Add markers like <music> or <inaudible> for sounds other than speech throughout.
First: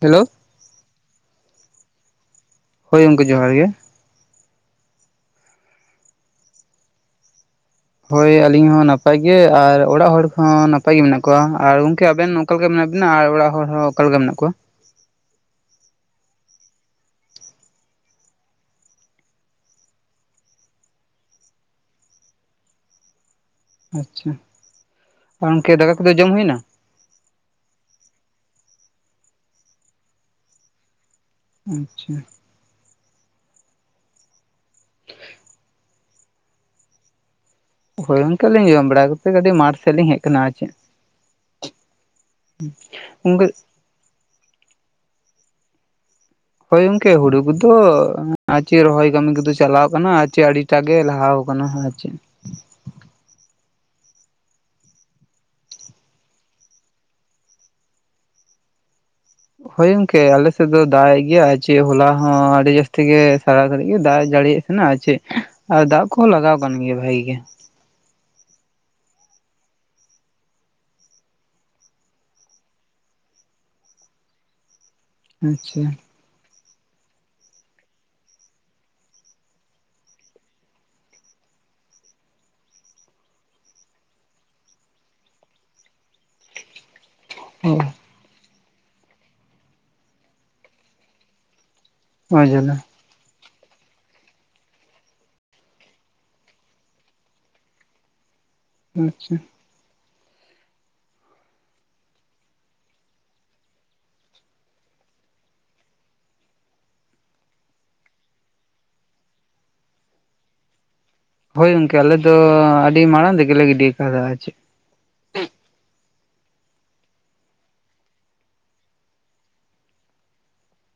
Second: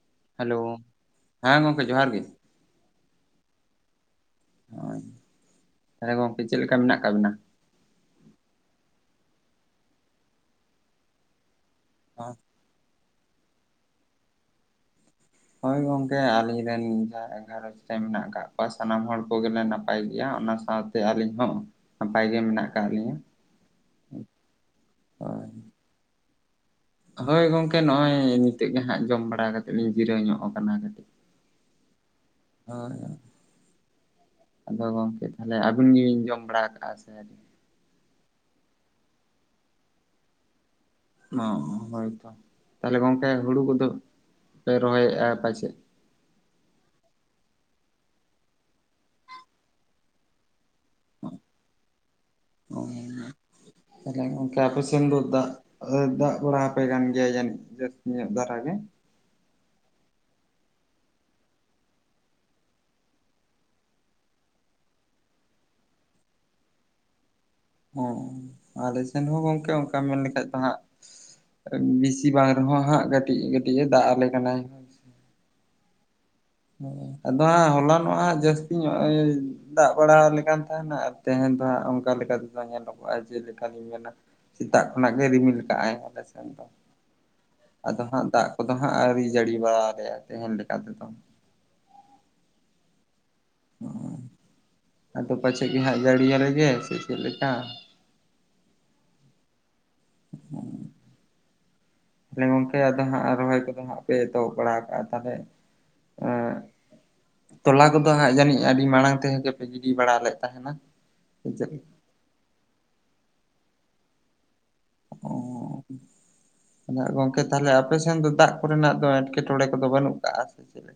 Hello hello, ᱦᱮᱸ ᱜᱚᱝᱠᱮ ᱡᱚᱦᱟᱨ ᱜᱮ ᱾ ᱦᱳᱭ ᱜᱚᱝᱠᱮ, ᱡᱚᱦᱟᱨ ᱜᱮ᱾ ᱟᱸᱪ, ᱛᱟᱞᱦᱮ ᱜᱚᱝᱠᱮ ᱪᱮᱫ ᱞᱮᱠᱟ ᱢᱮᱱᱟᱜ ᱟᱠᱟᱜ ᱵᱤᱱᱟ? ᱦᱳᱭ ᱟᱹᱞᱤᱧ ᱦᱚᱸ ᱱᱟᱯᱟᱭ ᱜᱮ ᱟᱨ ᱚᱲᱟᱜ ᱦᱚᱲ ᱠᱚᱦᱚᱸ ᱱᱟᱯᱟᱭ ᱜᱮ ᱢᱮᱱᱟᱜ ᱠᱚᱣᱟ ᱟᱨ ᱜᱚᱝᱠᱮ ᱟᱵᱮᱱ ᱱᱚᱝᱠᱟ ᱜᱮ ᱢᱮᱱᱟᱜ ᱵᱮ ᱱᱟ ᱟᱨ ᱚᱲᱟᱜ ᱦᱚᱲ ᱦᱚᱸ ᱚᱠᱟ ᱞᱮᱠᱟ ᱢᱮᱱᱟᱜ ᱠᱚᱣᱟ? ᱦᱳᱭ ᱜᱚᱝᱠᱮ ᱟᱞᱤᱧ ᱨᱮᱱ ᱡᱟᱦᱟᱸᱭ ᱜᱷᱟᱨᱚᱸᱧᱡᱽ ᱨᱮ ᱢᱮᱱᱟᱜ ᱟᱠᱟᱫ ᱠᱚᱣᱟ ᱥᱟᱱᱟᱢ ᱦᱚᱲ ᱠᱚᱜᱮᱞᱮ ᱱᱟᱯᱟᱭ ᱜᱮᱭᱟ ᱚᱱᱟ ᱥᱟᱶ ᱥᱮ ᱟᱹᱞᱤᱧ ᱦᱚᱸᱦ ᱱᱟᱯᱟᱭ ᱜᱮ ᱢᱮᱱᱟᱜ ᱟᱠᱟᱫ ᱞᱤᱧᱟᱹ᱾ ᱟᱪ -ᱪᱷᱟ, ᱦᱳᱭ ᱯᱟᱝᱠᱮ ᱫᱟᱠᱟ ᱠᱚᱫᱚ ᱡᱚᱢ ᱦᱳᱭᱮᱱᱟ? ᱦᱳᱭ ᱜᱚᱝᱠᱮ ᱱᱚᱜᱼᱚᱭ ᱱᱤᱛᱚᱜ ᱜᱮ ᱦᱟᱸᱜ ᱡᱚᱢ ᱵᱟᱲᱟ ᱠᱟᱛᱮᱜ ᱞᱤᱧ ᱡᱤᱨᱟᱹᱣ ᱧᱚᱜ ᱟᱠᱟᱱᱟ ᱠᱟᱹᱴᱤᱡ ᱟᱸᱪᱼᱪᱷᱟᱸ ᱾ ᱟᱨ ᱟᱫᱚ ᱜᱚᱝᱠᱮ ᱛᱟᱦᱚᱞᱮ ᱟᱹᱵᱤᱱ ᱜᱮᱵᱤᱱ ᱡᱚᱢ ᱵᱟᱲᱟ ᱟᱠᱟᱜᱼᱟ ᱥᱮ ᱟᱣᱨᱤ? ᱦᱳᱭ ᱜᱚᱝᱠᱮ ᱞᱤᱧ ᱡᱚᱢ ᱵᱟᱲᱟ ᱠᱟᱛᱮᱜ ᱠᱟᱹᱴᱤᱡ ᱢᱟᱴᱷ ᱥᱮᱜ ᱞᱤᱧ ᱦᱮᱡ ᱟᱠᱟᱱᱟ ᱟᱨ ᱪᱮᱜ ᱚᱸ ᱦᱳᱭ ᱛᱚ ᱛᱟᱦᱞᱮ ᱜᱚᱝᱠᱮ ᱜᱚᱢᱠᱮ ᱦᱩᱲᱩ ᱠᱚᱫᱚᱯ ᱯᱮ ᱨᱚᱦᱚᱭᱮᱜᱼᱟ ᱯᱟᱪᱮᱫᱜ? ᱦᱳᱭ ᱜᱚᱝᱠᱮ ᱦᱩᱲᱩ ᱠᱚᱫᱚ ᱟᱪᱮ ᱨᱚᱦᱚᱭ ᱠᱟᱹᱢᱤ ᱠᱚᱫᱚ ᱪᱟᱞᱟᱣ ᱠᱟᱱᱟ ᱟᱨ ᱟᱪᱮ ᱟᱹᱣᱨᱤ ᱾ ᱪᱟ ᱜᱮ ᱞᱟᱦᱟᱣ ᱟᱠᱟᱱᱟ ᱟᱨ ᱪᱮᱫ ᱾ ᱚ ᱛᱟᱦᱞᱮ ᱜᱚᱝᱠᱮ ᱟᱯᱮᱥᱮᱱ ᱫᱚ ᱫᱟᱜ? ᱟᱫᱚᱜ ᱫᱟᱜ ᱵᱟᱲᱟ ᱟᱯᱮ ᱠᱟᱱ ᱜᱮᱭᱟᱭ ᱡᱟᱹᱱᱤᱡ ᱡᱟᱹᱥᱛᱤ ᱧᱚᱜ ᱫᱷᱟᱨᱟ ᱜᱮ? ᱦᱳᱭ ᱜᱚᱝᱠᱮ ᱟᱞᱮ ᱥᱮᱫ ᱫᱚ ᱫᱟᱜ ᱮᱜ ᱜᱮᱭᱟ ᱟᱨ ᱪᱮᱜ ᱦᱚᱞᱟ ᱦᱚᱸ ᱟᱹᱰᱤ ᱡᱟᱹᱟᱥᱛᱤ ᱜᱮ ᱥᱟᱨᱟ ᱜᱷᱟᱹᱨᱤᱡ ᱜᱮ ᱫᱟᱜ ᱮ ᱡᱟᱹᱲᱤ ᱮᱜ ᱦᱮᱱᱟᱜ-ᱟ ᱪᱮᱜ ᱟᱨ ᱫᱟᱜ ᱠᱚ ᱞᱟᱜᱟᱣ ᱟᱠᱟᱱ ᱜᱮᱭᱟ ᱵᱷᱟᱜᱮᱹ ᱜᱮ ᱾ ᱚᱸ, ᱟᱞᱮ ᱥᱮᱱ ᱦᱚᱸ ᱜᱚᱝᱠᱮ ᱚᱱᱠᱟ ᱢᱮᱱ ᱞᱮᱠᱷᱟᱡ ᱫᱚ ᱦᱟᱸᱜ ᱵᱤᱥᱤ ᱵᱟᱝ ᱨᱮᱦᱚᱸ ᱦᱟᱸᱜ ᱠᱟᱹᱴᱤᱡ ᱠᱟᱹᱴᱤᱡ ᱮ ᱫᱟᱜ ᱟᱞᱮ ᱠᱟᱱᱟ ᱾ ᱟᱸᱪᱼᱪᱷᱟ ᱾ ᱟᱫᱚ ᱦᱟᱸᱜ ᱦᱚᱞᱟᱱᱚᱜᱼᱟ ᱦᱟᱸᱜ ᱡᱟᱹᱥᱛᱤ ᱧᱚᱜ ᱮᱻ ᱫᱟᱜ ᱵᱟᱲᱟ ᱟᱞᱮᱠᱟᱱ ᱛᱟᱦᱮᱱᱟ ᱟᱨ ᱛᱮᱸᱦᱮᱸ ᱫᱚ ᱦᱟᱸᱜ ᱚᱱᱠᱟ ᱞᱮᱠᱟ ᱞᱮᱠᱟᱛᱮᱫ ᱧᱮᱞᱚᱜᱚᱜᱼᱟ ᱡᱮᱞᱮᱠᱟ ᱞᱤᱧ ᱢᱮᱱᱟᱼᱼ ᱥᱮᱛᱟᱜ ᱠᱷᱚᱱᱟᱜ ᱜᱮ ᱨᱤᱢᱤᱞ ᱠᱟᱜᱼ ᱟᱭ ᱟᱞᱮ ᱥᱮᱱ ᱫᱚ᱾ ᱦᱮᱸ, ᱟᱫᱚ ᱦᱟᱸᱜ ᱫᱟᱜ ᱠᱚᱫᱚ ᱦᱟᱸᱜ ᱟᱹᱣᱨᱤ ᱡᱟᱹᱲᱤ ᱵᱟᱲᱟ ᱟᱞᱮᱭᱟᱭ ᱛᱮᱦᱮᱧ ᱞᱮᱠᱟ ᱛᱮᱫᱚ᱾ ᱚ ᱡᱟᱞᱮ, ᱟᱫᱚ ᱯᱟᱪᱮᱜ ᱜᱮ ᱦᱟᱸᱜ ᱡᱟᱹᱲᱤᱭᱟᱞᱮᱜᱮ ᱥᱮ ᱪᱮᱫᱮ ᱞᱮᱠᱟ, ᱟᱪᱪᱷᱟ, ᱛᱟᱦᱞᱮ ᱜᱚᱝᱠᱮ ᱟᱫᱚ ᱦᱟᱸᱜ ᱨᱚᱦᱚᱭ ᱠᱚᱫᱚ ᱦᱟᱸᱜ ᱯᱮ ᱮᱛᱚᱦᱚᱵ ᱵᱟᱲᱟ ᱠᱟᱜᱼᱟ ᱛᱟᱦᱚᱞᱮ ᱮᱸ, ᱛᱚᱞᱟ ᱠᱚᱫᱚ ᱦᱟᱸᱜ ᱡᱟᱹᱱᱤᱡ ᱟᱹᱰᱤ ᱢᱟᱲᱟᱝ ᱛᱮᱜᱮ ᱯᱮ ᱜᱤᱰᱤ ᱵᱟᱲᱟ ᱞᱮᱫ ᱛᱟᱦᱮᱱᱟ? ᱥᱮ ᱪᱮᱫ ᱦᱳᱭ ᱞᱮᱠᱟ ᱜᱚᱢᱠᱮ ᱟᱞᱮ ᱫᱚ ᱟᱹᱰᱤ ᱢᱟᱲᱟᱝ ᱨᱮᱜᱮᱞᱮ ᱜᱤᱰᱤ ᱟᱠᱟᱫᱟ ᱟᱨ ᱪᱮᱫ ᱾ ᱚᱻ ᱜᱚᱢᱠᱮ ᱛᱟᱦᱚᱞᱮ ᱟᱯᱮ ᱥᱮᱱ ᱫᱚ ᱫᱟᱜ ᱠᱚᱨᱮᱱᱟᱜ ᱫᱚ ᱮᱸᱴᱠᱮᱴᱚᱬᱮ ᱠᱚᱫᱚ ᱵᱟᱹᱱᱩᱜ ᱠᱟᱜᱼᱟ ᱥᱮ ᱪᱮᱫ?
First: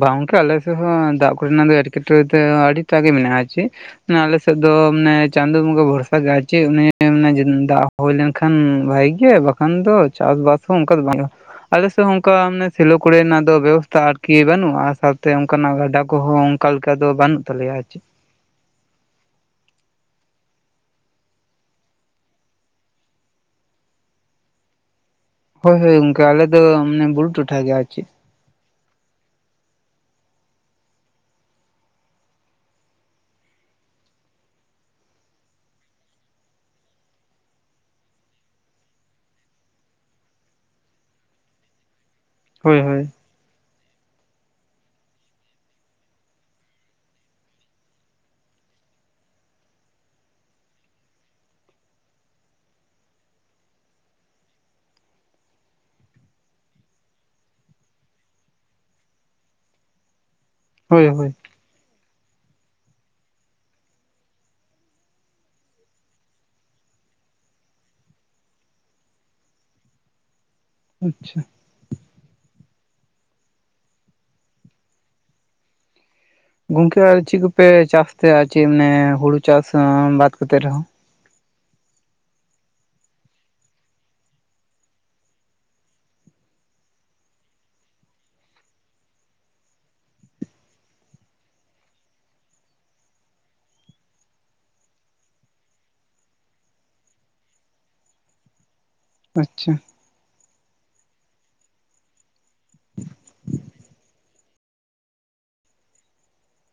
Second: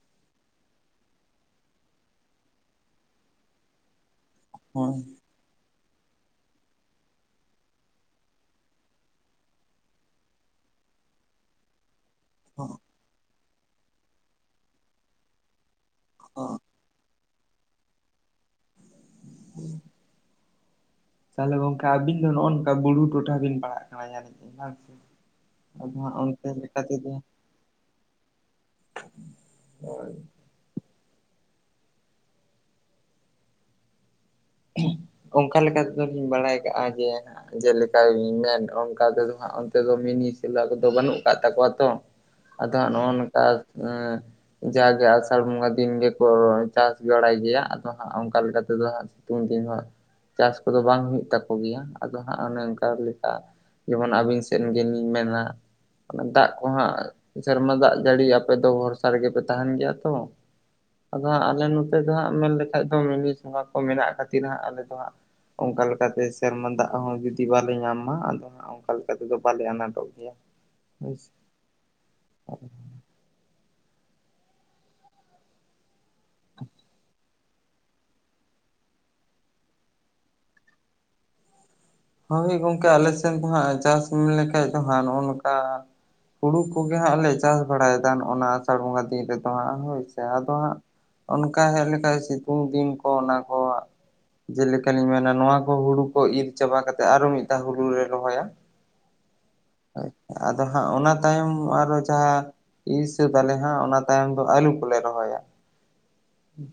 ᱵᱟᱝ ᱜᱚᱢᱠᱮ ᱟᱞᱮ ᱥᱮᱫ ᱦᱚᱸ ᱫᱟᱜ ᱠᱚᱨᱮᱱᱟᱜ ᱫᱚ ᱮᱴᱠᱮᱴᱚᱬᱮ ᱛᱮ ᱟᱹᱰᱤᱴᱟᱜ ᱜᱮ ᱢᱮᱱᱟᱜᱼᱟ ᱪᱮᱫ ᱾ ᱟᱞᱮ ᱥᱮᱫ ᱫᱚ ᱦᱳᱭ ᱢᱟᱱᱮᱼᱼ ᱪᱟᱸᱫᱚ ᱵᱚᱸᱜᱟ ᱵᱷᱚᱨᱥᱟ ᱜᱮ ᱪᱮᱫ ᱩᱱᱤᱭ ᱢᱮᱱᱟ ᱫᱟᱜ ᱦᱩᱭ ᱞᱮᱱᱠᱷᱟᱱ ᱵᱷᱟᱜᱤ ᱜᱮ ᱵᱟᱠᱷᱟᱱ ᱫᱚ ᱪᱟᱥ ᱵᱟᱥᱼᱼ ᱚᱝᱠᱟ ᱫᱚ ᱵᱟᱱᱩᱜ-ᱟ᱾ ᱟᱞᱮ ᱥᱮᱫ ᱦᱚᱸ ᱚᱱᱠᱟ ᱥᱮᱞᱳ ᱠᱚᱨᱮᱱᱟᱜ ᱫᱚ ᱵᱮᱵᱚᱥᱛᱷᱟ ᱟᱨᱠᱤ ᱵᱟᱹᱱᱩᱜᱼᱟ ᱥᱟᱶᱛᱮ ᱚᱱᱠᱟᱱᱟᱜ ᱜᱟᱰᱟᱼᱼ ᱠᱚᱦᱚᱸ ᱚᱱᱠᱟ ᱞᱮᱠᱟ ᱫᱚ ᱵᱟᱹᱱᱩᱜ ᱛᱟᱞᱮᱭᱟ ᱾ <unintelligible> ᱛᱟᱦᱚᱞᱮ ᱜᱚᱢᱠᱮ ᱟᱹᱵᱤᱱ ᱫᱚ ᱱᱚᱜᱼᱚ ᱱᱚᱝᱠᱟ ᱵᱩᱨᱩ ᱴᱚᱴᱷᱟ ᱵᱤᱱ ᱯᱟᱲᱦᱟᱜ ᱠᱟᱱᱟ ᱡᱟᱹᱱᱤᱡ ᱠᱷᱟᱱ? ᱦᱳᱭ ᱦᱳᱭ ᱜᱚᱢᱠᱮ ᱟᱞᱮ ᱫᱚ ᱢᱟᱱᱮ ᱵᱩᱨᱩ ᱴᱚᱴᱷᱟ ᱜᱮ ᱟᱨ ᱪᱮᱫ ᱾ <inaudible> ᱚᱱᱠᱟ ᱞᱮᱠᱟ ᱛᱮᱫᱚᱞᱤᱧ ᱵᱟᱲᱟᱭ ᱠᱟᱜᱼᱟ ᱡᱮᱼᱼ ᱡᱮᱞᱮᱠᱟ ᱜᱮᱵᱤᱱ ᱢᱮᱱ ᱚᱱᱠᱟ ᱛᱮᱫᱚ ᱦᱟᱸᱜ ᱚᱱᱛᱮ ᱫᱚ ᱢᱤᱱᱤ ᱥᱮᱞᱟ ᱠᱚᱫᱚ ᱵᱟᱹᱱᱩᱜ ᱠᱟᱜ ᱛᱟᱠᱚᱣᱟ ᱛᱚ ᱾ ᱟᱫᱚ ᱦᱳᱭ ᱦᱟᱸᱜ ᱦᱳᱭ ᱱᱚᱜ-ᱚ ᱱᱚᱝᱠᱟᱼᱼ ᱡᱟᱜᱮ ᱟᱥᱟᱲ ᱵᱚᱸᱜᱟ ᱫᱤᱱ ᱜᱮᱠᱚ ᱪᱟᱥ ᱡᱚᱲᱟᱭ ᱜᱮᱭᱟ ᱟᱫᱚ ᱦᱟᱸᱜ ᱚᱱᱠᱟ ᱞᱮᱠᱟ ᱛᱮᱫᱚ ᱦᱟᱸᱜᱼᱼ ᱩᱱ ᱫᱤᱱ ᱦᱟᱜ ᱪᱟᱥ ᱠᱚᱫᱚ ᱵᱟᱝ ᱦᱩᱭᱩᱜ ᱛᱟᱠᱚ ᱜᱮᱭᱟ ᱟᱫᱚ ᱦᱟᱸᱜ ᱚᱱᱮ ᱚᱱᱠᱟ ᱞᱮᱠᱟᱼᱼ ᱡᱮᱢᱚᱱ ᱟᱹᱵᱤᱱ ᱥᱮᱫ ᱜᱮᱞᱤᱧ ᱢᱮᱱᱟᱼᱼ ᱫᱟᱜ ᱠᱚ ᱦᱟᱸᱜ ᱥᱮᱨᱢᱟ ᱫᱟᱜ ᱡᱟᱹᱲᱤ ᱟᱯᱮ ᱫᱚ ᱵᱷᱚᱨᱥᱟ ᱨᱮᱜᱮ ᱯᱮ ᱛᱟᱦᱮᱱ ᱜᱮᱭᱟ ᱛᱚ᱾ ᱦᱳᱭ ᱟᱫᱚ ᱦᱳᱭ ᱦᱟᱸᱜ ᱟᱞᱮ ᱱᱚᱛᱮ ᱫᱚ ᱦᱟᱸᱜ ᱢᱮᱱ ᱞᱮᱠᱷᱟᱡ ᱫᱚ ᱢᱤᱱᱤ <unintelligible> ᱠᱚ ᱢᱮᱱᱟᱜ ᱠᱷᱟᱹᱛᱤᱨ ᱦᱟᱸᱜ ᱟᱞᱮ ᱫᱚ ᱦᱟᱸᱜᱼᱼ ᱚᱱᱠᱟ ᱞᱮᱠᱟᱛᱮ ᱥᱮᱨᱢᱟ ᱫᱟᱜ ᱦᱚᱸ ᱡᱩᱫᱤ ᱵᱟᱞᱮ ᱧᱟᱢᱟ ᱟᱫᱚᱼᱼ ᱚᱱᱠᱟ ᱞᱮᱠᱟ ᱛᱮᱫᱚ ᱵᱟᱞᱮ ᱟᱱᱟᱴᱚᱜ ᱜᱮᱭᱟ ᱦᱳᱭ ᱟᱪᱪᱷᱟ ᱥᱮ ᱾ ᱜᱚᱝᱠᱮ ᱟᱨ ᱪᱮᱫ ᱠᱚᱯᱮ ᱪᱟᱥ ᱛᱟᱦᱮᱸ ᱪᱮᱫ ᱢᱟᱱᱮ ᱦᱩᱲᱩ ᱪᱟᱥ ᱵᱟᱫ ᱠᱟᱛᱮ ᱨᱮᱦᱚᱸ? ᱦᱳᱭ ᱜᱚᱢᱠᱮ ᱟᱞᱮ ᱥᱮᱫ ᱫᱚ ᱦᱟᱸᱜ ᱪᱟᱥ ᱢᱮᱱ ᱞᱮᱠᱷᱟᱡ ᱫᱚ ᱦᱟᱸᱜ ᱱᱚᱜᱼᱚ ᱱᱚᱝᱠᱟᱼᱼ ᱦᱩᱲᱩ ᱠᱚᱜᱮ ᱦᱟᱸᱜ ᱞᱮ ᱪᱟᱥ ᱵᱟᱲᱟᱭᱮᱫᱟ ᱱᱚᱜ-ᱚ ᱱᱚᱣᱟ ᱟᱥᱟᱲ ᱵᱚᱸᱜᱟ ᱫᱤᱱ ᱨᱮᱫᱚ ᱦᱟᱸᱜ ᱦᱳᱭ ᱥᱮ ᱟᱫᱚ ᱦᱟᱸᱜᱼᱼ ᱚᱱᱠᱟ ᱦᱮᱡ ᱞᱮᱠᱷᱟᱡ ᱥᱤᱛᱩᱝ ᱫᱤᱱ ᱠᱚ ᱚᱱᱟ ᱠᱚᱼᱼ ᱡᱮᱞᱮᱠᱟ ᱞᱤᱧ ᱢᱮᱱᱟ ᱱᱚᱣᱟ ᱠᱚ ᱦᱩᱲᱩ ᱠᱚ ᱤᱨ ᱪᱟᱵᱟ ᱠᱟᱛᱮᱫ ᱟᱨᱚ ᱢᱤᱫ ᱫᱷᱟᱣ ᱦᱩᱲᱩ ᱞᱮ ᱨᱚᱦᱚᱭᱟ ᱾ ᱟᱪᱪᱷᱟ᱾ ᱟᱫᱚ ᱦᱟᱸᱜ ᱚᱱᱟ ᱛᱟᱭᱚᱢ ᱟᱨᱚ ᱡᱟᱦᱟᱸᱼᱼ ᱤᱨ ᱥᱟᱹᱛ ᱟᱞᱮ ᱦᱟᱸᱜ ᱚᱱᱟ ᱛᱟᱭᱚᱢ ᱫᱚ ᱟᱹᱞᱩ ᱠᱚᱞᱮ ᱨᱚᱦᱚᱭᱟ ᱾ ᱦᱩᱸ <inaudible>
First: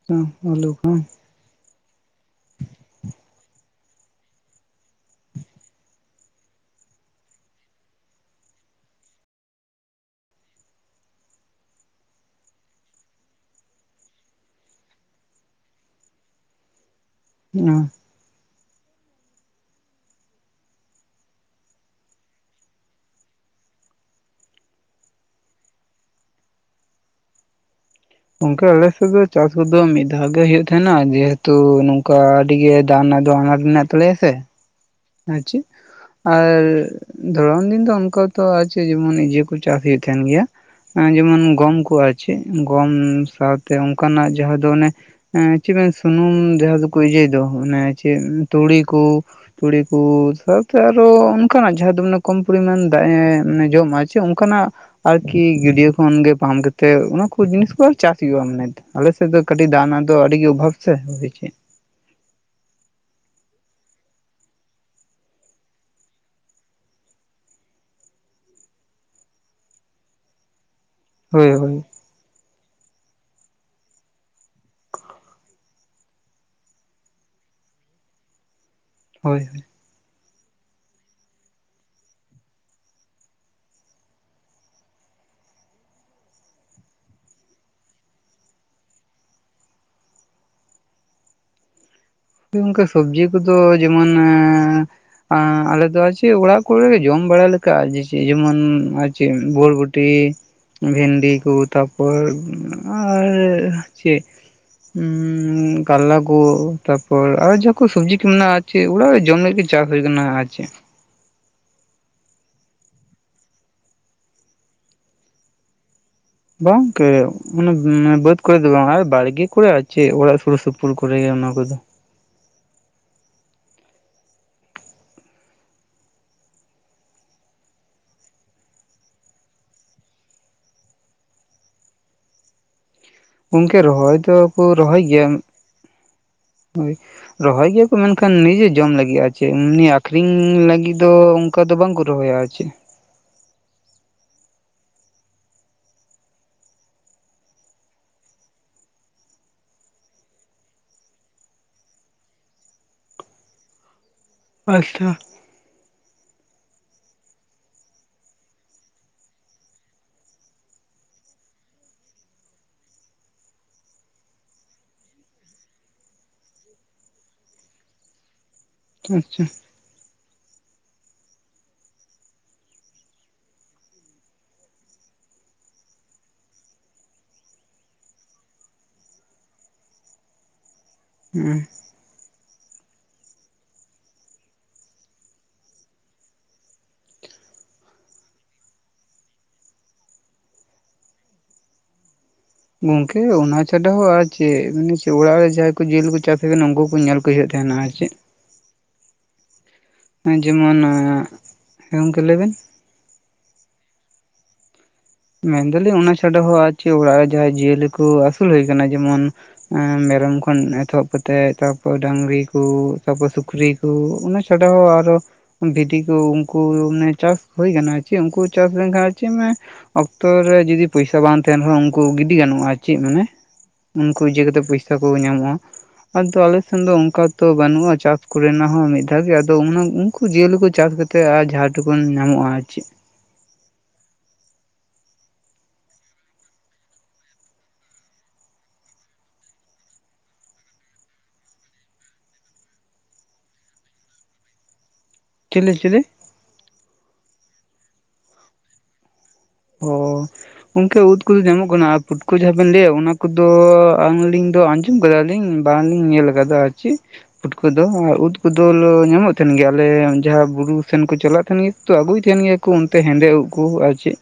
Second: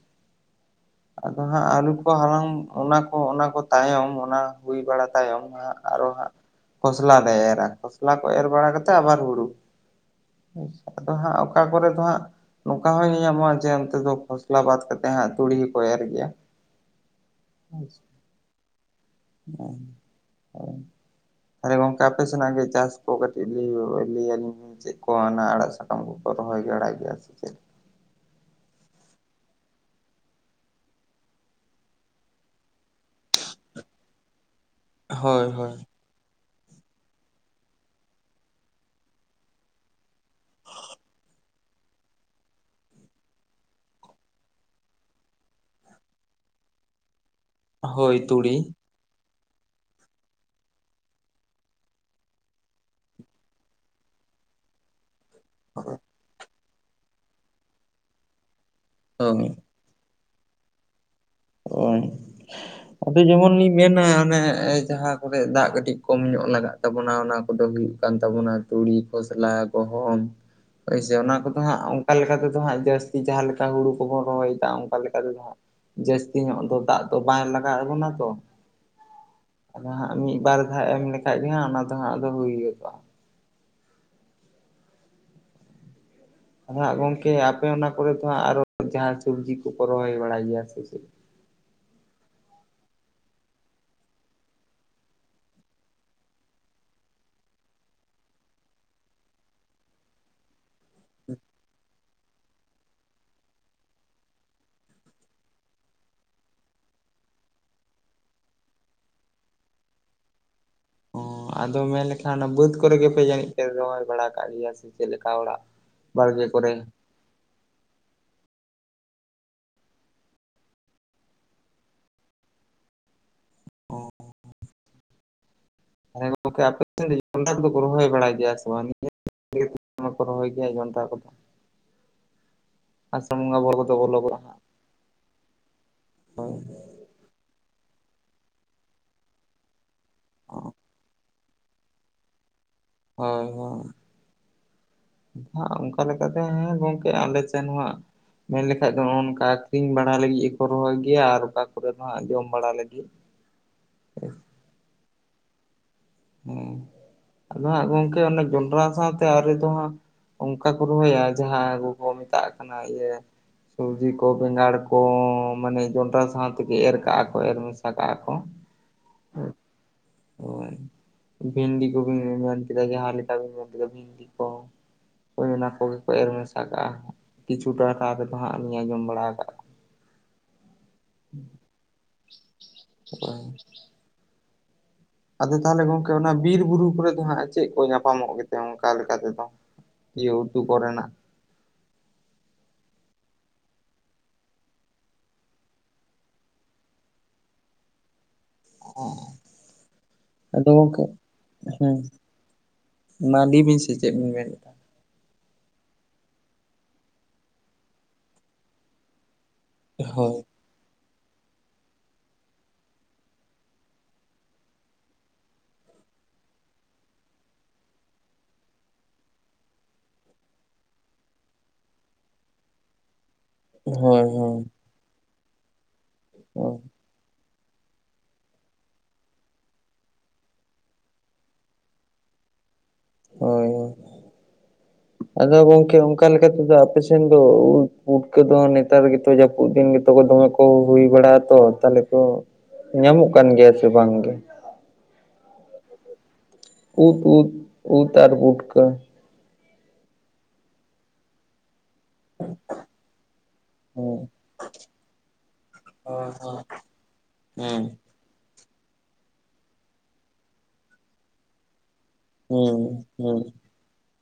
ᱟᱹᱞᱩ <inaudible> ᱟᱫᱚ ᱦᱟᱸᱜ ᱟᱹᱞᱩ ᱠᱚ ᱦᱟᱞᱟᱝ ᱚᱱᱟ ᱠᱚ ᱚᱱᱟ ᱠᱚ ᱛᱟᱭᱚᱢ ᱚᱱᱟ ᱦᱩᱭ ᱵᱟᱲᱟ ᱛᱟᱭᱚᱢᱼᱼ ᱟᱨᱚ ᱦᱟᱸᱜ ᱠᱷᱚᱥᱞᱟ ᱞᱮ ᱮᱨᱟ ᱠᱷᱚᱥᱞᱟ ᱠᱚ ᱮᱨ ᱵᱟᱲᱟ ᱠᱟᱛᱮᱫ ᱟᱵᱟᱨ ᱦᱩᱲᱩ᱾ ᱦᱳᱭ ᱥᱮ ᱟᱫᱚ ᱦᱟᱸᱜ ᱚᱠᱟ ᱠᱚᱨᱮ ᱫᱚ ᱦᱟᱸᱜ ᱱᱚᱠᱟ ᱦᱚᱸ ᱧᱮ ᱧᱟᱢᱚᱜ-ᱟ ᱡᱮ ᱚᱱᱛᱮ ᱫᱚ ᱠᱷᱚᱥᱞᱟ ᱵᱟᱫ ᱠᱟᱛᱮ ᱦᱟᱸᱜ ᱛᱩᱲᱤ ᱠᱚ ᱮᱨ ᱜᱮᱭᱟ <unintelligible> ᱛᱟᱦᱞᱮ ᱜᱚᱝᱠᱮ ᱟᱯᱮ ᱥᱮᱱᱟᱜ ᱜᱮ ᱪᱟᱥ ᱠᱚ ᱠᱟᱹᱴᱤᱡ ᱞᱟᱹᱭ ᱞᱟᱹᱭ ᱟᱹᱞᱤᱧ ᱪᱮᱜ ᱠᱚ ᱦᱟᱱᱟ ᱟᱲᱟᱜ ᱥᱟᱠᱟᱢ ᱠᱚᱠᱚ ᱨᱚᱦᱚᱭ ᱵᱟᱲᱟᱭ ᱜᱮᱭᱟ ᱥᱮ ᱪᱮᱫ? ᱜᱚᱝᱠᱮ ᱟᱞᱮ ᱥᱮᱫ ᱫᱚ ᱪᱟᱥ ᱠᱚᱫᱚ ᱢᱤᱫ ᱫᱷᱟᱣ ᱜᱮ ᱦᱳᱭᱳᱜ ᱛᱟᱦᱮᱸᱱᱟ ᱡᱮᱦᱮᱛᱩ ᱱᱚᱝᱠᱟ ᱟᱹᱰᱤ ᱜᱮ ᱫᱟᱜ ᱨᱮᱱᱟᱜ ᱫᱚ ᱟᱱᱟᱴ ᱢᱮᱱᱟᱜ ᱛᱟᱞᱮᱭᱟ ᱥᱮ, ᱟᱨ ᱦᱳᱭ ᱪᱮᱫ ᱦᱳᱭ ᱟᱨ ᱫᱷᱚᱨᱚᱱ ᱫᱤᱱ ᱫᱚ ᱚᱱᱠᱟᱛᱚ ᱟᱨ ᱪᱮᱫ ᱡᱮᱢᱚᱱ ᱤᱭᱟᱹ ᱠᱚ ᱪᱟᱥ ᱦᱩᱭᱩᱜ ᱛᱷᱮᱱ ᱜᱮᱭᱟ ᱡᱮᱢᱚᱱ ᱜᱚᱢ ᱠᱚ ᱟᱨ ᱪᱮᱫ ᱜᱚᱢ ᱥᱟᱶᱛᱮ ᱚᱝᱠᱟᱱᱟᱜ ᱡᱟᱦᱟᱸ ᱫᱚ ᱚᱱᱮ ᱪᱮᱫ ᱥᱩᱱᱩᱢ ᱡᱟᱦᱟᱸ ᱫᱚ ᱠᱩ ᱤᱭᱟᱹᱭ ᱫᱚ ᱚᱱᱮ ᱪᱮᱫ ᱛᱩᱲᱤ ᱠᱩ ᱛᱩᱲᱤ ᱠᱩ ᱥᱟᱶᱛᱮ ᱟᱨᱚ ᱚᱱᱠᱟᱱᱟᱜ ᱡᱟᱦᱟᱸ ᱫᱚ ᱢᱟᱱᱮ ᱠᱚᱢ ᱯᱚᱨᱤᱢᱟᱱ ᱫᱟᱜ ᱮ ᱡᱚᱢᱟ ᱪᱮ ᱚᱝᱠᱟᱱᱟᱜ ᱟᱨᱠᱤ ᱜᱟᱹᱰᱭᱟᱹ ᱠᱷᱚᱱ ᱜᱮ ᱯᱟᱢ ᱠᱟᱛᱮᱫ ᱚᱱᱟ ᱠᱚ ᱡᱤᱱᱤᱥ ᱠᱚ ᱟᱨ ᱪᱟᱥ ᱦᱩᱭᱩᱜ-ᱟ ᱢᱟᱱᱮ᱾ ᱟᱞᱮ ᱥᱮᱫ ᱫᱚ ᱦᱳᱭ ᱠᱟᱹᱴᱤᱡ ᱫᱟᱜ ᱨᱮᱱᱟᱜ ᱫᱚ ᱟᱹᱰᱤ ᱜᱮ ᱚᱵᱷᱟᱵ ᱥᱮ ᱦᱩᱭ ᱪᱮᱫ, ᱚᱭ ᱟᱫᱚ ᱡᱮᱢᱚᱱ ᱞᱤᱧ ᱢᱮᱱᱟ ᱚᱱᱮ ᱡᱟᱦᱟᱸ ᱠᱚᱨᱮ ᱫᱟᱜ ᱠᱟᱹᱴᱤᱡ ᱠᱚᱢ ᱧᱚᱜ ᱞᱟᱜᱟᱜ, ᱛᱟᱵᱚᱱᱟ ᱚᱱᱟ ᱠᱚᱫᱚ ᱦᱩᱭᱩᱜ ᱠᱟᱱ ᱛᱟᱵᱚᱱᱟ ᱛᱩᱲᱤ ᱠᱷᱚᱥᱞᱟ ᱜᱚᱦᱚᱢ ᱦᱳᱭ ᱥᱮ ᱚᱱᱟ ᱠᱚᱫᱚ ᱦᱟᱸᱜ ᱚᱝ ᱠᱟ ᱞᱮᱠᱟ ᱛᱮᱫᱚ ᱦᱟᱸᱜ ᱡᱟᱹᱥᱛᱤ ᱡᱟᱦᱟᱸ ᱞᱮᱠᱟ ᱦᱩᱲᱩ ᱠᱚᱵᱚᱱ ᱨᱚᱦᱚᱭᱮᱫᱟ ᱚᱝᱠᱟ ᱞᱮᱠᱟᱛᱮᱫᱚ ᱦᱟᱸᱜ ᱡᱟᱹᱥ ᱛᱤ ᱧᱚᱜ ᱫᱚ ᱫᱟᱜ ᱫᱚ ᱵᱟᱭ ᱞᱟᱜᱟᱣ ᱮᱫ ᱵᱚᱱᱟ ᱛᱚ, ᱦᱳᱭ ᱦᱳᱭ ᱟᱫᱚ ᱦᱟᱸᱜ ᱢᱤᱫ ᱵᱟᱨ ᱫᱷᱟᱣ ᱮᱢ ᱞᱮᱠᱷᱟᱡ ᱜᱮ ᱦᱟᱸᱜ ᱚᱱᱟ ᱫᱚ ᱦᱟᱸᱜ ᱟᱫᱚ ᱦᱩᱭ ᱜᱚᱫᱚᱜ-ᱟ᱾ ᱟᱫᱚ ᱦᱟᱸᱜ ᱜᱚᱝᱠᱮ ᱟᱯᱮ ᱚᱱᱟ ᱠᱚᱨᱮ ᱫᱚ ᱦᱟᱸᱜ ᱟᱨᱚ ᱡᱟᱦᱟᱸ ᱥᱚᱵᱡᱤ ᱠᱚᱠᱚ ᱨᱚᱦᱚᱭ ᱵᱟᱲᱟᱭ ᱜᱮᱭᱟ ᱥᱮ ᱪᱮᱫ? ᱦᱳᱭ ᱚᱝᱠᱟ ᱥᱚᱵᱡᱤ ᱠᱚᱫᱚ ᱡᱮᱢᱚᱱ ᱮᱸᱻ ᱟ ᱟᱞᱮᱫ ᱫᱚ ᱟᱨ ᱪᱮᱫ ᱚᱲᱟᱜ ᱠᱚᱨᱮᱞᱮ ᱡᱚᱢ ᱵᱟᱲᱟ ᱞᱮᱠᱟ ᱡᱮ ᱪᱮᱫ ᱡᱮᱢᱚᱱ ᱟᱨ ᱪᱮᱫ ᱵᱳᱨᱵᱳ ᱴᱤ ᱵᱷᱮᱱᱰᱤ ᱠᱚ ᱛᱟ ᱯᱚᱨ ᱟᱨ ᱪᱮᱜᱱ ᱩᱸ ᱠᱟᱨᱞᱟ ᱠᱚ ᱛᱟᱯᱚᱨ ᱟᱨᱚ ᱡᱟᱦᱟᱸ ᱠᱚ ᱥᱚᱵᱽᱡᱤ ᱠᱚ ᱢᱮᱱᱟᱜ-ᱟ ᱟᱨ ᱪᱮᱫ ᱚᱲᱟᱜ ᱨᱮ ᱡᱚᱢ ᱞᱟᱜᱤᱫ ᱜᱮ ᱪᱟᱥ ᱦᱚᱭ ᱠᱟᱱᱟ ᱟᱨ ᱪᱮᱫ᱾ ᱚ ᱟᱫᱚ ᱢᱮᱱ ᱞᱮᱠᱷᱟᱱ ᱚᱱᱟ ᱵᱟᱹᱫᱽ ᱠᱚᱨᱮ ᱜᱮᱯᱮ ᱡᱟᱹᱱᱤᱡ ᱯᱮ ᱨᱚᱦᱚᱭ ᱵᱟᱲᱟ ᱠᱟᱜ ᱜᱮᱭᱟ ᱥᱮ ᱪᱮᱫ ᱞᱮᱠᱟ ᱚᱲᱟᱜ ᱵᱟᱲᱜᱮ ᱠᱚᱨᱮ ᱵᱟᱝ ᱠᱮ ᱚᱱᱟ ᱚᱱᱟ ᱵᱟᱹᱫᱽ ᱠᱚᱨᱮ ᱫᱚ ᱵᱟᱝ ᱟᱨ ᱵᱟᱲᱜᱮ ᱠᱚᱨᱮ ᱟᱨ ᱪᱮᱫ ᱚᱲᱟᱜ ᱥᱩᱨ ᱥᱩᱯᱩᱨ ᱠᱚᱨᱮᱜᱮ ᱚᱱᱟ ᱠᱚᱫᱚ᱾ ᱚᱸ ᱛᱟᱦᱚᱞᱮ ᱜᱚᱝᱠᱮ ᱟᱯᱮ ᱴᱷᱮᱱ ᱫᱚ ᱡᱚᱱᱰᱨᱟ ᱠᱚᱫᱚᱠᱚ ᱨᱚᱦᱚᱭ ᱵᱲᱟᱭ ᱜᱮᱭᱟ ᱥᱮ ᱵᱟᱝ? ᱢᱮᱠᱚ ᱨᱚᱦᱚᱭ ᱜᱮᱭᱟ ᱡᱚᱱᱰᱨᱟ ᱠᱚᱫᱚ᱾ ᱟᱥᱟᱲ ᱵᱚᱸᱜᱟ ᱵᱚᱨ ᱜᱚᱝᱠᱮ ᱠᱚᱫᱚ ᱨᱚᱦᱚᱭ ᱵᱚᱞᱚ ᱜᱚᱫᱚᱜ ᱦᱟᱸᱜ ᱫᱚᱠᱩ ᱨᱚᱦᱚᱭ ᱜᱮᱭᱟ ᱦᱳᱭ ᱨᱚᱦᱚᱭ ᱜᱮᱭᱟᱠᱚ ᱢᱮᱱᱠᱷᱟᱱ ᱱᱤᱡᱮ ᱡᱚᱢ ᱞᱟᱹᱜᱤᱫ ᱟᱨ ᱪᱮᱫ ᱮᱢᱱᱤ ᱟᱠᱷᱨᱤᱧ ᱞᱟᱹᱜᱤᱫ ᱫᱚ ᱠᱟ ᱫᱚ ᱵᱟᱝᱠᱚ ᱨᱚᱦᱚᱭᱟ ᱟᱨ ᱪᱮᱫ ᱦᱳᱭ ᱦᱳᱭ ᱫᱚ ᱦᱟᱸᱜ ᱚᱝᱠᱟ ᱞᱮᱠᱟᱛᱮ ᱦᱮᱸ ᱜᱚᱝᱠᱮ ᱟᱞᱮ ᱥᱮᱱ ᱦᱚᱸ ᱦᱟᱜ ᱢᱮᱱ ᱞᱮᱠᱷᱟᱡ ᱫᱚ ᱱᱚᱜ ᱚᱱᱠᱟ ᱟᱠᱷᱨᱤᱧ ᱵᱟᱲᱟ ᱞᱟᱹᱜᱤᱫ ᱦᱚᱠᱚ ᱨᱚᱦᱚᱭ ᱜᱮᱭᱟ ᱟᱨ ᱚᱠᱟ ᱠᱚᱨᱮᱫ ᱫᱚ ᱦᱟᱜ ᱡᱚᱢ ᱵᱟᱲᱟ ᱞᱟᱹᱜᱤᱫ ᱦᱮᱸ ᱟᱪᱪᱷᱟ ᱦᱮᱸ ᱟᱫᱚ ᱦᱟᱸᱜ ᱜᱚᱝᱠᱮ ᱚᱱᱮ ᱡᱚᱱᱰᱨᱟ ᱥᱟᱶᱛᱮ ᱟᱹᱨᱤ ᱫᱚ ᱦᱟᱸᱜ ᱚᱝᱠᱟ ᱠᱚ ᱨᱚᱦᱚᱭᱟ ᱡᱟᱦᱟᱸ ᱠᱚ ᱠᱚ ᱢᱮᱛᱟᱜ ᱠᱟᱱᱟ ᱤᱭᱟᱹ ᱥᱚᱵᱡᱤ ᱠᱚ ᱵᱮᱸᱜᱟᱲ ᱠᱚ ᱢᱟᱱᱮ ᱡᱚᱱᱰᱨᱟ ᱥᱟᱶ ᱛᱮᱜᱮ ᱮᱨ ᱠᱟᱜ-ᱟ ᱠᱚ ᱮᱨ ᱢᱮᱥᱟ ᱠᱟᱜ-ᱟ ᱠᱚ᱾ ᱟᱪᱪᱷᱟ ᱟᱪᱪᱷ ᱚ ᱵᱷᱮᱱᱰᱤ ᱠᱚᱵᱤᱱ ᱢᱮᱱ ᱠᱮᱫᱟ ᱡᱟᱦᱟ ᱞᱮᱠᱟ ᱵᱤᱱ ᱢᱮᱱ ᱠᱮᱫᱟ ᱵᱷᱮᱱᱰᱤ ᱠᱚ᱾ ᱦᱳᱭ ᱚᱱᱟ ᱠᱚᱜᱮ ᱠᱚ ᱮᱨ ᱢᱮᱥᱟ ᱠᱟᱜᱼᱟ ᱠᱤᱪᱷᱩ ᱴᱟ ᱷᱟᱱᱟ ᱦᱟᱸᱜ ᱟᱱᱟ ᱜᱮᱠᱚ ᱞᱤᱧ ᱟᱸᱡᱚᱢ ᱵᱟᱲᱟ ᱟᱠᱟᱫᱣᱟ᱾ ᱦᱮᱸ ᱦᱳᱭ ᱟᱫᱚ ᱛᱟᱦᱚᱞᱮ ᱜᱚᱝᱠᱮ ᱚᱱᱟ ᱵᱤᱨ ᱵᱩᱨᱩ ᱠᱚᱨᱮ ᱫᱚ ᱦᱟᱸᱜ ᱪᱮᱫ ᱠᱚ ᱧᱟᱯᱟᱢᱚᱜ ᱜᱮᱛᱮ ᱚᱱᱠᱟ ᱞᱮᱠᱟ ᱛᱮᱫᱚ? ᱤᱭᱩ ᱩᱴᱩ ᱠᱚᱨᱮ ᱱᱟᱜ᱾ ᱜᱚᱝᱠᱮ ᱚᱱᱟ ᱪᱷᱟᱰᱟ ᱦᱚᱸ ᱟᱨ ᱪᱮᱫ ᱮᱢᱱᱮ ᱪᱮᱫ ᱚᱲᱟᱜ ᱨᱮ ᱡᱟᱦᱟᱸᱭ ᱠᱚ ᱡᱤᱭᱟᱞᱤ ᱠᱚ ᱪᱟᱥ ᱟᱠᱟᱱᱟ ᱩᱱᱠᱩ ᱠᱚ ᱧᱮᱞ ᱠᱟᱭᱦᱟᱜ ᱛᱟᱦᱮᱱᱟ ᱟᱨ ᱪᱮᱫ᱾ <unintelligible> ᱟᱫᱚ ᱜᱚᱝᱠᱮ ᱟᱡᱚᱢᱟᱱᱟᱜ᱾ ᱦᱮᱸ ᱜᱚᱝᱠᱮ ᱞᱟᱹᱭᱵᱮᱱ? ᱢᱟ ᱞᱤ ᱵᱤᱱ ᱥᱮ ᱪᱮᱫ ᱵᱤᱱ ᱢᱮᱱ ᱮᱫ ᱛᱟᱦᱮᱫ? ᱢᱮᱱ ᱫᱟᱞᱤᱧ ᱚᱱᱟ ᱪᱷᱟᱰᱟ ᱦᱚᱸ ᱟᱨ ᱪᱮᱫ ᱚᱲᱟᱜ ᱨᱮ ᱡᱟᱦᱟᱸ ᱡᱤᱭᱟᱹᱞᱤ ᱠᱚ ᱟᱹᱥᱩᱞ ᱦᱩᱭ ᱟᱠᱟᱱᱟ ᱡᱮᱢᱚᱱ ᱮ ᱢᱮᱨᱚᱢ ᱦᱳᱭ ᱠᱷᱚᱱ ᱮᱛᱚᱦᱚᱵ‌ ᱠᱟᱛᱮᱜ ᱛᱟᱯᱚᱨ ᱰᱟᱝᱨᱤ ᱠᱚ ᱛᱟᱯᱚᱨ ᱥᱩᱠᱨᱤ ᱠᱚ ᱚᱱᱟ ᱪᱷᱟᱰᱟ ᱦᱚᱸ ᱟᱨᱚ ᱵᱷᱤᱰᱤ ᱠᱚ ᱩᱱᱠᱩ ᱢᱟᱱᱮ ᱪᱟᱥ ᱦᱩᱭ ᱠᱟᱱᱚᱜᱟ ᱪᱮᱫ ᱩᱱᱠᱩ ᱪᱟᱥ ᱞᱮᱱᱠᱷᱟᱱ ᱪᱮ ᱢᱟᱭ ᱚᱠᱛᱚ ᱨᱮ ᱡᱩᱫᱤ ᱯᱚᱭᱥᱟ ᱵᱟᱝ ᱛᱟᱦᱮᱱ ᱨᱮᱦᱚᱸ ᱩᱱᱠᱩ ᱜᱤᱰᱤ ᱜᱟᱱᱚᱜᱼᱟ ᱪᱮᱫ ᱢᱟᱱᱮ ᱩᱱᱠᱩ ᱦᱳᱭ ᱤᱭᱟᱹ ᱦᱳᱭ ᱠᱟᱛᱮᱜ ᱯᱚᱭᱥᱟ ᱥᱮᱠᱚ ᱧᱟᱢᱚᱜᱼᱟ ᱟᱫᱚ ᱦᱳᱭ ᱟᱞᱮᱥᱱ ᱫᱚ ᱚᱱᱠᱟ ᱛᱚ ᱵᱟᱹᱱᱩᱜᱼᱟ ᱪᱟᱥ ᱠᱚᱨᱮᱱᱟᱜ ᱦᱚᱸ ᱢᱤᱫ ᱫᱷᱟᱣ ᱜᱮ ᱟᱫᱚ ᱚᱱᱟ ᱩᱱᱠᱩ ᱡᱤᱭᱟᱹᱞᱤ ᱠᱚ ᱪᱟᱥ ᱠᱟᱛᱮ ᱟᱡᱷᱟᱴ ᱴᱩᱠᱩᱱ ᱧᱟᱢᱚᱜ-ᱟ ᱟᱨ ᱪᱮᱫ? ᱦᱳᱭ ᱦᱳᱭ। ᱟᱫᱚ ᱜᱚᱝᱠᱮ ᱚᱱᱠᱟ ᱞᱮᱠᱟᱛᱮ ᱫᱚ ᱟᱯᱮ ᱥᱮᱫ ᱫᱚ ᱩᱫ ᱯᱩᱴᱠᱟᱹ ᱫᱚ ᱱᱮᱛᱟᱨ ᱜᱮᱛᱚ ᱡᱟᱹᱯᱩᱫ ᱫᱤᱱ ᱜᱮᱛᱚ ᱠᱚ ᱫᱚᱢᱮ ᱠᱚ ᱠᱚ ᱦᱩᱭ ᱵᱟᱲᱟᱜ ᱛᱚ ᱛᱟᱞᱦᱮ ᱛᱚ ᱧᱟᱢᱚᱜ ᱠᱟᱱ ᱜᱮᱭᱟ ᱥᱮ ᱵᱟᱝ ᱜᱮ। ᱪᱮᱞᱮ ᱪᱮᱞᱮ? ᱩᱫ ᱩᱫ ᱩᱫ ᱟᱨ ᱯᱩᱴᱠᱟ. ᱾ ᱚ ᱜᱚᱢᱠᱮ ᱩᱫ ᱠᱚᱫᱚ ᱧᱟᱢᱚᱜ ᱠᱟᱱᱟ ᱟᱨ ᱯᱩᱴ᱾ ᱠᱩ ᱡᱟᱦᱟᱸ ᱵᱮᱱ ᱞᱟᱹᱭᱟ ᱚᱱᱟ ᱠᱚᱫᱚ ᱟᱞᱤᱧ ᱫᱚ ᱟᱸᱡᱚᱢ ᱠᱟᱫᱟᱞᱤᱧ ᱵᱟᱝᱞᱤᱧ ᱧᱮᱞ ᱟᱠᱟᱫᱟ ᱪᱤᱫ ᱯᱩᱴᱠᱟ ᱦᱮᱸ ᱫᱚ ᱩᱫᱽ ᱩᱱᱠᱩ ᱫᱚ ᱧᱟᱢᱚᱜ ᱛᱟᱦᱮᱱ ᱜᱮᱭᱟ ᱟᱞᱮ ᱡᱟᱦᱟᱸ ᱵᱩᱨᱩ ᱥᱮᱱ ᱠᱚ ᱪᱟᱞᱟᱜ ᱛᱟᱦᱮᱸᱱ ᱜᱮᱛᱚ ᱟᱹᱜᱩᱭ <unintelligible> ᱜᱮᱭᱟᱠᱚ ᱦᱳᱭ ᱦᱳᱭ ᱦᱩᱸ ᱚᱱᱛᱮ ᱦᱮᱸᱫᱮ ᱩᱫ ᱠᱚ ᱟᱨ ᱪᱮᱫ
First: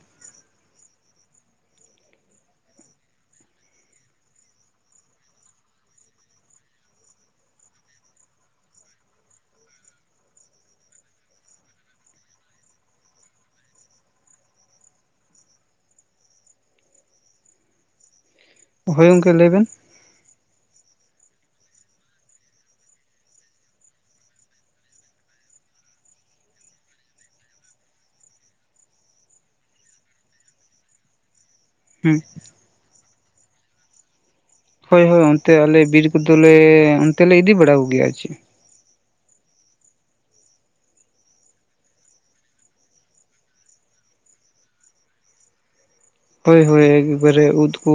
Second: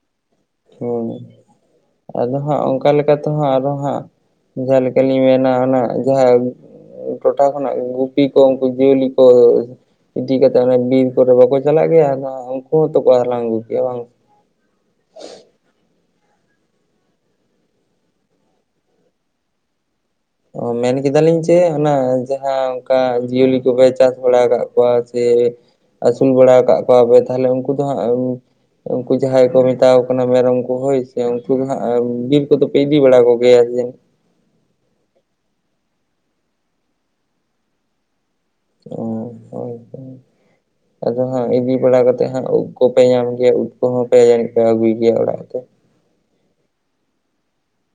ᱦᱮᱸ ᱟᱫᱚ ᱦᱟᱸᱜ ᱚᱱᱠᱟ ᱞᱮᱠᱟ ᱛᱮᱦᱚᱸ ᱟᱨ ᱦᱚ ᱦᱟᱸᱜ ᱡᱟᱦᱟᱸ ᱞᱮᱠᱟᱤᱧ ᱢᱮᱱᱟ ᱚᱱᱟ ᱡᱟᱦᱟᱸᱭ᱾ ᱴᱚᱴᱷᱟ ᱠᱷᱚᱱᱟᱜ ᱜᱮ ᱜᱩᱯᱤ ᱠᱚ ᱩᱱᱠᱩ ᱡᱤᱭᱟᱹᱞᱤ ᱠᱚ। ᱤᱫᱤ ᱠᱟᱛᱮᱜ ᱚᱱᱮ ᱵᱤᱨ ᱠᱚᱨᱮ ᱵᱟᱠᱚ ᱪᱟᱞᱟᱜ ᱜᱮᱭᱟ ᱩᱱᱠᱩ ᱦᱚᱸᱛᱚ ᱠᱚ ᱦᱟᱞᱟᱝ ᱟᱹᱜᱩ ᱜᱮᱭᱟ ᱵᱟᱝ। ᱦᱳᱭ ᱜᱚᱝᱠᱮ ᱞᱟᱹᱭᱵᱮᱱ। ᱢᱮᱱ ᱠᱮᱫᱟᱞᱤᱧ ᱡᱮ ᱚᱱᱟ ᱡᱟᱦᱟᱸ ᱚᱱᱠᱟ ᱡᱤᱭᱟᱹᱞᱤ ᱠᱚᱯᱮ ᱪᱟᱥ ᱵᱟᱲᱟ ᱟᱠᱟᱫ ᱠᱚᱣᱟ ᱪᱮ ᱟᱹᱥᱩᱞ ᱵᱟᱲᱟ ᱟᱠᱟᱫ ᱠᱚᱣᱟ ᱯᱮ ᱛᱟᱦᱞᱮ ᱩᱱᱠᱩ ᱫᱚ ᱦᱟᱸᱜ ᱩᱱᱠᱩ ᱡᱟᱦᱟᱸᱭ ᱠᱚ ᱢᱮᱛᱟᱣ ᱠᱚ ᱠᱟᱱᱟ ᱢᱮᱨᱚᱢ ᱠᱚ ᱦᱳᱭ ᱥᱮ ᱩᱱᱠᱩ ᱫᱚ ᱦᱟᱸᱜ। ᱟᱨ ᱦᱩᱸ ᱵᱤᱨ ᱠᱚᱫᱚ ᱯᱮ ᱤᱫᱤ ᱵᱟᱲᱟ ᱠᱚᱜᱮᱭᱟ ᱡᱮ ᱦᱳᱭ ᱦᱳᱭ ᱚᱱᱛᱮ ᱟᱞᱮ ᱵᱤᱨ ᱠᱚᱫᱚᱞᱮ ᱚᱱᱛᱮ ᱞᱮ ᱤᱫᱤ ᱵᱟᱲᱟ ᱠᱚᱜᱮᱭᱟ ᱪᱮᱫ᱾ ᱚ ᱦᱳᱭ ᱦᱳᱭ᱾ ᱟᱫᱚ ᱦᱟᱸᱜ ᱤᱫᱤ ᱵᱟᱲᱟ ᱠᱟᱛᱮᱫ ᱦᱟᱸᱜ ᱩᱵ ᱠᱚᱯᱮ ᱧᱟᱢ ᱜᱮᱭᱟ ᱩᱫ ᱠᱚᱦᱚᱸ ᱯᱮ ᱟᱹᱜᱩᱭ ᱜᱮᱭᱟ ᱚᱲᱟᱜ ᱛᱮ। ᱦᱳᱭ ᱦᱳᱭ ᱮᱠᱵᱟᱨᱮ ᱩᱫ ᱠᱩ।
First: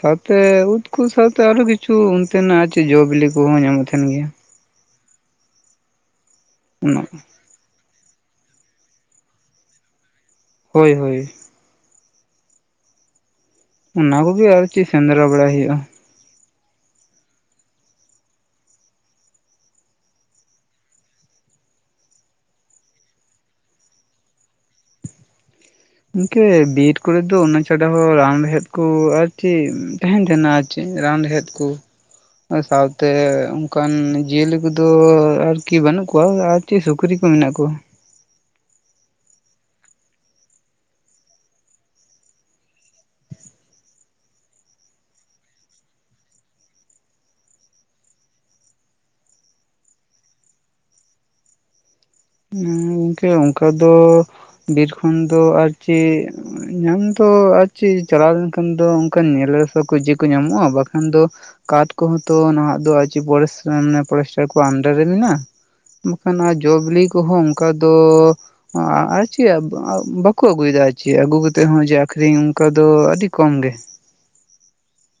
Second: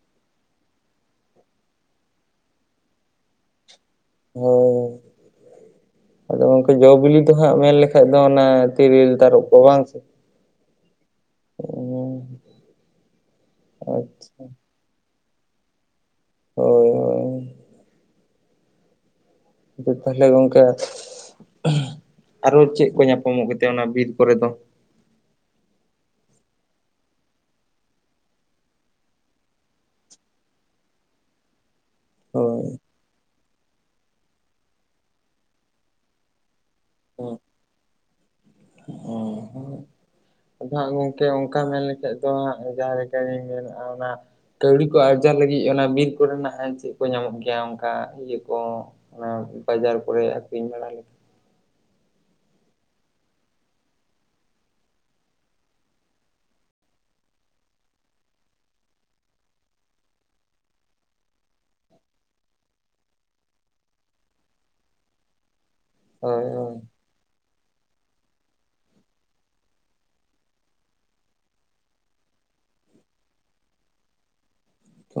ᱥᱟᱶᱛᱮ ᱩᱫ ᱠᱚ ᱥᱟᱶᱛᱮ ᱟᱨ ᱦᱚᱸ ᱠᱤᱪᱷᱩ ᱚᱱᱛᱮᱱᱟᱜ ᱡᱚ ᱵᱤᱞᱤ ᱠᱚᱦᱚᱸ ᱧᱟᱢᱚᱜ ᱛᱟᱦᱮᱸᱱ ᱜᱮᱭᱟ। ᱤᱧ ᱟᱫᱚ ᱜᱚᱝᱠᱮ ᱡᱚ ᱚᱱᱟ ᱵᱤᱞᱤ ᱫᱚ ᱦᱮᱸᱜ ᱢᱮᱱ ᱞᱮᱠᱷᱟᱡ ᱫᱚ ᱚᱱᱟ ᱛᱤᱨᱤᱞ, ᱛᱟᱨᱚᱯ ᱠᱚ ᱵᱟᱝ ᱥᱮ? ᱦᱳᱭ ᱦᱳᱭ ᱾ ᱩᱸᱻ ᱾ ᱚᱱᱟ ᱠᱚᱜᱮ ᱟᱨ ᱪᱮᱫ ᱥᱮᱸᱫᱽᱨᱟ ᱵᱟᱲᱟᱭ ᱦᱩᱭᱩᱜ-ᱟ ᱾ ᱦᱳᱭ ᱦᱳᱭ <unintelligible> ᱟᱫᱚ ᱛᱟᱦᱚᱞᱮ ᱜᱚᱝᱠᱮ <inaudible> ᱟᱨᱚ ᱪᱮᱫ ᱠᱚ ᱧᱟᱯᱟᱢᱚᱜ ᱜᱮᱛᱮ ᱚᱱᱟ ᱵᱤᱨ ᱠᱚᱨᱮ ᱫᱚ? ᱜᱚᱝᱠᱮ ᱵᱤᱨ ᱠᱚᱨᱮ ᱫᱚ ᱚᱱᱟ ᱪᱷᱟᱰᱟ ᱦᱚᱸ ᱨᱟᱱ ᱨᱮᱦᱮᱫ ᱠᱚ ᱟᱨ ᱪᱤᱫ ᱛᱟᱦᱮᱸᱱ ᱛᱟᱦᱮᱸᱱᱟ। ᱪᱮᱫ ᱨᱟᱱ ᱨᱮᱦᱮᱫ ᱠᱚ। ᱟᱨ ᱦᱳᱭ ᱥᱟᱶᱛᱮ ᱚᱱᱠᱟᱱ ᱡᱤᱭᱟᱹᱞᱤ ᱠᱚᱫᱚ ᱟᱨᱠᱤ ᱵᱟᱹᱱᱩᱜ ᱠᱚᱣᱟ ᱟᱨ ᱪᱤᱫ ᱥᱩᱠᱨᱤ ᱠᱚ ᱢᱮᱱᱟᱜ ᱠᱚ। ᱩᱸ ᱦᱩᱸ ᱾ ᱟᱫᱚ ᱦᱟᱸᱜ ᱜᱚᱝᱠᱮ ᱚᱱᱠᱟ ᱢᱮᱱ ᱞᱮᱠᱷᱟᱡ ᱫᱚ ᱦᱟᱸᱜ ᱡᱟᱦᱟᱸ ᱞᱮᱠᱟ ᱜᱮ ᱢᱮᱱᱮᱫ-ᱟ ᱚᱱᱟ ᱠᱟᱹᱣᱰᱤ ᱠᱚ ᱟᱨᱡᱟᱣ ᱞᱟᱹᱜᱤᱫ ᱚᱱᱟ ᱵᱤᱨ ᱠᱚᱨᱮᱱᱟᱜ ᱪᱮᱫ ᱠᱚ ᱧᱟᱢᱚᱜ ᱜᱮᱭᱟ ᱚᱱᱠᱟ ᱤᱭᱟᱹ ᱠᱚ? ᱚᱱᱟ ᱵᱟᱡᱟᱨ ᱠᱚᱨᱮ ᱟᱹᱠᱷᱨᱤᱧ ᱵᱟᱲᱟ ᱞᱮᱠᱟ? ᱜᱚᱝᱠᱮ ᱚᱱᱠᱟ ᱫᱚ ᱵᱤᱨ ᱠᱷᱚᱱ ᱫᱚ ᱟᱨ ᱪᱮᱫ ᱧᱟᱢ ᱫᱚ ᱟᱨ ᱪᱮᱫ ᱪᱟᱞᱟᱣ ᱞᱮᱱᱠᱷᱟᱱ ᱫᱚ ᱚᱱᱠᱟᱱ ᱧᱮᱞᱮ ᱨᱟᱥᱟ ᱠᱚᱡᱮ ᱠᱚ ᱧᱟᱢᱚᱜ-ᱟ, ᱵᱟᱠᱷᱟᱱ ᱫᱚ ᱠᱟᱴ ᱠᱚᱦᱚᱸ ᱛᱚ ᱱᱟᱦᱟᱜ ᱫᱚ ᱟᱨ ᱪᱮᱜ ᱯᱚᱨᱤᱥ <unintelligible> ᱯᱚᱨᱮᱥᱴᱟᱨ ᱠᱚᱣᱟᱜ ᱟᱱᱰᱟᱨ ᱨᱮ ᱢᱮᱱᱟᱜ-ᱟ ᱾ ᱵᱟᱠᱷᱟᱱ ᱦᱳᱭ ᱦᱟᱸᱜ ᱡᱚ ᱦᱳᱭ ᱵᱤᱞᱤ ᱠᱚᱦᱚᱸ ᱚᱱᱠᱟ ᱫᱚ ᱟᱨ ᱪᱮᱫ ᱵᱟᱠᱚ ᱟᱹᱜᱩᱭᱮᱫᱟ ᱟᱨ ᱪᱮᱫ ᱟᱹᱜᱩ ᱠᱟᱛᱮᱫ ᱦᱚᱸ ᱡᱮ ᱟᱹᱠᱷᱨᱤᱧ ᱚᱱᱠᱟ ᱫᱚ ᱟᱹᱰᱤ ᱠᱚᱢ ᱜᱮ ᱾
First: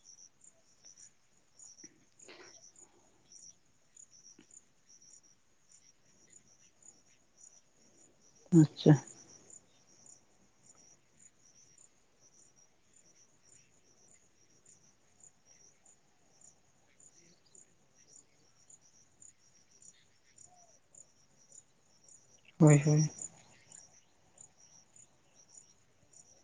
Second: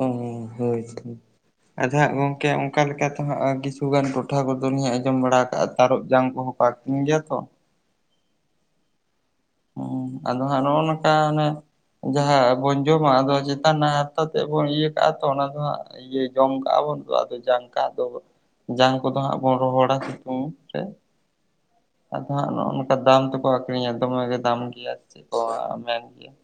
ᱚ ᱦᱩᱸ ᱦᱳᱭ ᱛᱚ ᱾ ᱟᱫᱚ ᱦᱟᱸᱜ ᱜᱚᱝᱠᱮ ᱚᱱᱠᱟ ᱞᱮᱠᱟ ᱛᱮ ᱦᱟᱸᱜ ᱠᱤᱪᱷᱩ ᱜᱟᱱ ᱴᱚᱴᱷᱟ ᱠᱚᱫᱚ ᱞᱤᱧ ᱟᱸᱡᱚᱢ ᱵᱟᱲᱟ ᱠᱟᱜ-ᱟ ᱛᱟᱨᱚᱵᱽ ᱡᱟᱝ ᱠᱚᱦᱚᱸ ᱠᱚ ᱟᱹᱠᱷᱨᱤᱧ ᱜᱮᱭᱟ ᱛᱚ ᱾ ᱟᱪᱪᱷᱟ ᱾ ᱦᱩᱸ ᱟᱫᱚ ᱦᱟᱸᱜ ᱱᱚᱜ-ᱚ ᱱᱚᱝᱠᱟ ᱚᱱᱮ ᱡᱟᱦᱟᱸ ᱟᱵᱚᱱ ᱡᱚᱢᱟ ᱟᱫᱚ ᱪᱮᱛᱟᱱ ᱨᱮᱱᱟᱜ ᱦᱟᱨᱛᱟ ᱛᱮᱜ ᱵᱚᱱ ᱤᱭᱟᱹ ᱠᱟᱜᱼᱟ ᱛᱚ ᱚᱱᱟ ᱫᱚ ᱦᱟᱸᱜ ᱤᱭᱟᱹ ᱡᱚᱝᱠᱟᱜᱼᱟ ᱵᱚᱱ ᱛᱚ ᱟᱫᱚ ᱡᱟᱝᱠᱟ ᱟᱫᱚ ᱡᱟᱝ ᱠᱚᱫᱚ ᱦᱟᱸᱜ ᱵᱚᱱ ᱨᱚᱦᱚᱲᱟ ᱥᱤᱛᱩᱝ ᱨᱮ ᱾ ᱟᱫᱚ ᱦᱟᱸᱜ ᱱᱚᱜᱼᱚ ᱦᱳᱭ ᱱᱚᱝᱠᱟ ᱦᱳᱭ ᱫᱟᱢ ᱛᱮᱠᱚ ᱟᱠᱷᱨᱤᱧᱟ ᱫᱚᱢᱮ ᱜᱮ ᱫᱟᱢ ᱜᱮᱭᱟ ᱟᱨ ᱪᱮᱜ ᱠᱚ ᱢᱮᱱ ᱜᱮᱭᱟ ᱾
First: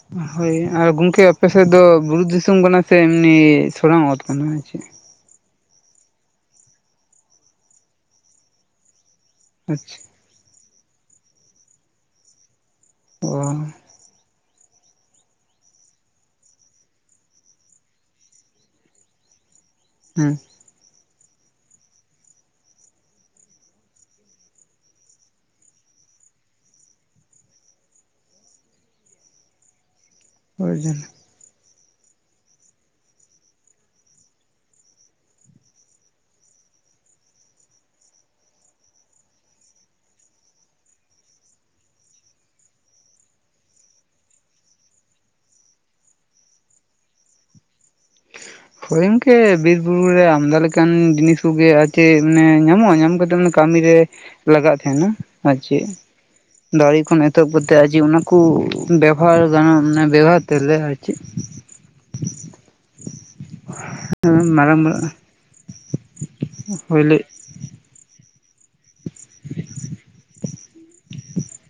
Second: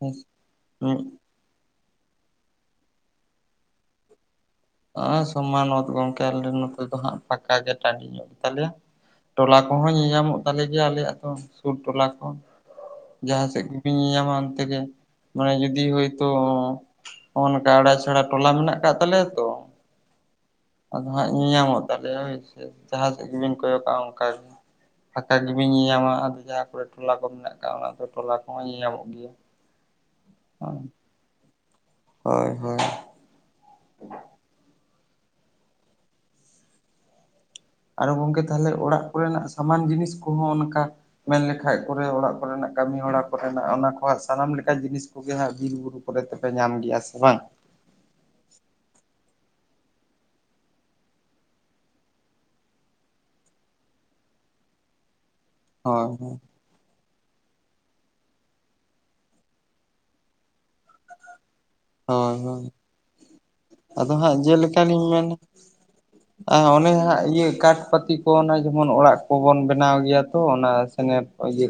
ᱦᱮᱸ ᱦᱳᱭ ᱟᱨ ᱜᱚᱝᱠᱮ ᱟᱯᱮ ᱥᱮᱜ ᱫᱚ ᱵᱩᱨᱩ ᱫᱤᱥᱚᱢ ᱠᱟᱱᱟ ᱥᱮ ᱮᱢᱱᱤ ᱥᱚᱨᱟᱝ ᱚᱛ ᱠᱟᱱᱟ ᱟᱨ ᱪᱮᱜ? ᱮᱸ ᱥᱚᱢᱟᱱ ᱚᱛ ᱜᱚᱝᱠᱮ ᱟᱞᱮ ᱱᱚᱛᱮ ᱫᱚ ᱦᱟᱸᱜ ᱯᱷᱟᱠᱟ ᱜᱮ ᱴᱟᱺᱰᱤ ᱧᱚᱜ ᱜᱮᱛᱟ ᱞᱮᱭᱟ ᱾ ᱴᱚᱞᱟ ᱠᱚᱦᱚᱸ ᱟᱪᱪᱷᱟ ᱧᱮ-ᱧᱟᱢᱚᱜ ᱛᱟᱞᱮ ᱜᱮᱭᱟ ᱟᱞᱮᱭᱟᱜ ᱫᱚ ᱥᱩᱨ ᱴᱚᱞᱟ ᱠᱚ ᱾ ᱚ ᱡᱟᱦᱟᱸ ᱥᱮᱜ ᱜᱮ ᱵᱤᱱ ᱧᱮ-ᱧᱟᱢᱟ ᱚᱱᱛᱮ ᱜᱮ ᱢᱟᱱᱮ ᱡᱩᱫᱤ ᱦᱚᱭᱛᱳ ᱦᱚᱜᱼᱚ ᱱᱚᱠᱟ ᱟᱲᱟ ᱪᱷᱟᱲᱟ ᱴᱚᱞᱟ ᱢᱮᱱᱟᱜ ᱟᱠᱟᱜ ᱛᱟᱞᱮᱭᱟ ᱛᱚ ᱦᱩᱸ ᱾ ᱟᱫᱚ ᱦᱟᱸᱜ ᱧᱮ-ᱧᱟᱢᱚᱜ ᱛᱟᱞᱮᱭᱟ ᱦᱳᱭᱥᱮ ᱡᱟᱦᱟᱸ ᱥᱮᱜ ᱜᱮᱵᱤᱱ ᱠᱚᱭᱚᱜᱼᱟ ᱚᱝᱠᱟ ᱜᱮ ᱾ ᱯᱷᱟᱠᱟ ᱜᱤᱵᱤᱱ ᱧᱮ-ᱧᱟᱢᱟ, ᱟᱫᱚ ᱡᱟᱦᱟᱸ ᱠᱚᱨᱮ ᱴᱚᱞᱟ ᱠᱚ ᱢᱮᱱᱟᱜ ᱠᱟᱜᱼᱟ ᱚᱱᱟ ᱠᱚ ᱴᱚᱞᱟ ᱠᱚᱦᱚᱸ ᱧᱮ-ᱧᱟᱢᱚᱜ ᱜᱮᱭᱟ ᱾ <unintelligible> ᱚ ᱡᱟᱞᱟ ᱾ ᱦᱳᱭ ᱦᱳᱭ ᱾ ᱟᱨ ᱜᱚᱝᱠᱮ ᱛᱟᱦᱚᱞᱮ ᱚᱲᱟᱜ ᱠᱚᱨᱮᱱᱟᱜ ᱥᱟᱢᱟᱱ ᱡᱤᱱᱤᱥ ᱠᱚᱦᱚᱸ ᱚᱱᱠᱟ ᱢᱮᱱ ᱞᱮᱠᱷᱟᱡ ᱠᱚᱨᱮ ᱚᱲᱟᱜ ᱠᱚᱨᱮᱱᱟᱜ ᱠᱟᱹᱢᱤ ᱦᱚᱲᱟ ᱠᱚᱨᱮᱱᱟᱜ ᱚᱱᱟ ᱠᱚ ᱦᱟᱸᱜ ᱥᱟᱱᱟᱢ ᱞᱮᱠᱟ ᱡᱤᱱᱤᱥ ᱠᱚᱜᱮ ᱦᱟᱸᱜ ᱵᱤᱨ ᱵᱩᱨᱩ ᱠᱚᱨᱮ ᱛᱚᱯᱮ ᱧᱟᱢ ᱜᱮᱭᱟ ᱥᱮ ᱵᱟᱝ? <unintelligible> ᱦᱳᱭ ᱜᱚᱝᱠᱮ ᱵᱤᱨ ᱵᱩᱨᱩ ᱨᱮ ᱟᱢᱫᱟ ᱞᱮᱠᱟᱱ ᱡᱤᱱᱤᱥ ᱠᱚᱜᱮ ᱟᱨ ᱪᱮᱜ ᱢᱟᱱᱮ ᱧᱟᱢᱚᱜᱼᱟ ᱧᱟᱢ ᱠᱟᱛᱮᱜ ᱢᱟᱱᱮ ᱠᱟᱹᱢᱤ ᱨᱮ ᱞᱟᱜᱟᱜ ᱛᱟᱸᱦᱮᱱᱟ ᱟᱨ ᱪᱮᱜ ᱦᱳᱭ ᱾ ᱫᱟᱨᱮ ᱠᱷᱚᱱ ᱮᱛᱚᱦᱚᱵ ᱠᱟᱛᱮᱜ ᱟᱨ ᱡᱮ ᱚᱱᱟᱠᱩ ᱵᱮᱵᱚᱦᱟᱨ ᱜᱟᱱᱚᱜ ᱢᱟᱱᱮ ᱵᱮᱵᱚᱦᱟᱨ ᱛᱮᱦᱮᱜ ᱞᱮ ᱟᱨ ᱪᱮᱜ, ᱦᱚᱸ ᱦᱚᱸ ᱟᱫᱚ ᱦᱟᱸᱜ ᱢᱟᱨᱟᱝ ᱢᱟᱨᱟᱝ ᱡᱮᱞᱮᱠᱟᱞᱤᱧ ᱢᱮᱱᱟ ᱟ ᱚᱱᱮ ᱦᱩᱭ ᱞᱮ ᱦᱟᱸᱜ ᱤᱭᱟᱹ ᱠᱟᱴ ᱯᱟᱹᱛᱤ ᱠᱚ ᱚᱱᱟ ᱡᱮᱢᱚᱱ ᱚᱲᱟᱜ ᱠᱚᱵᱚᱱ ᱵᱮᱱᱟᱣ ᱜᱮᱭᱟ ᱛᱚ ᱚᱱᱟ ᱥᱮᱱᱮᱨ ᱤᱭᱟᱹ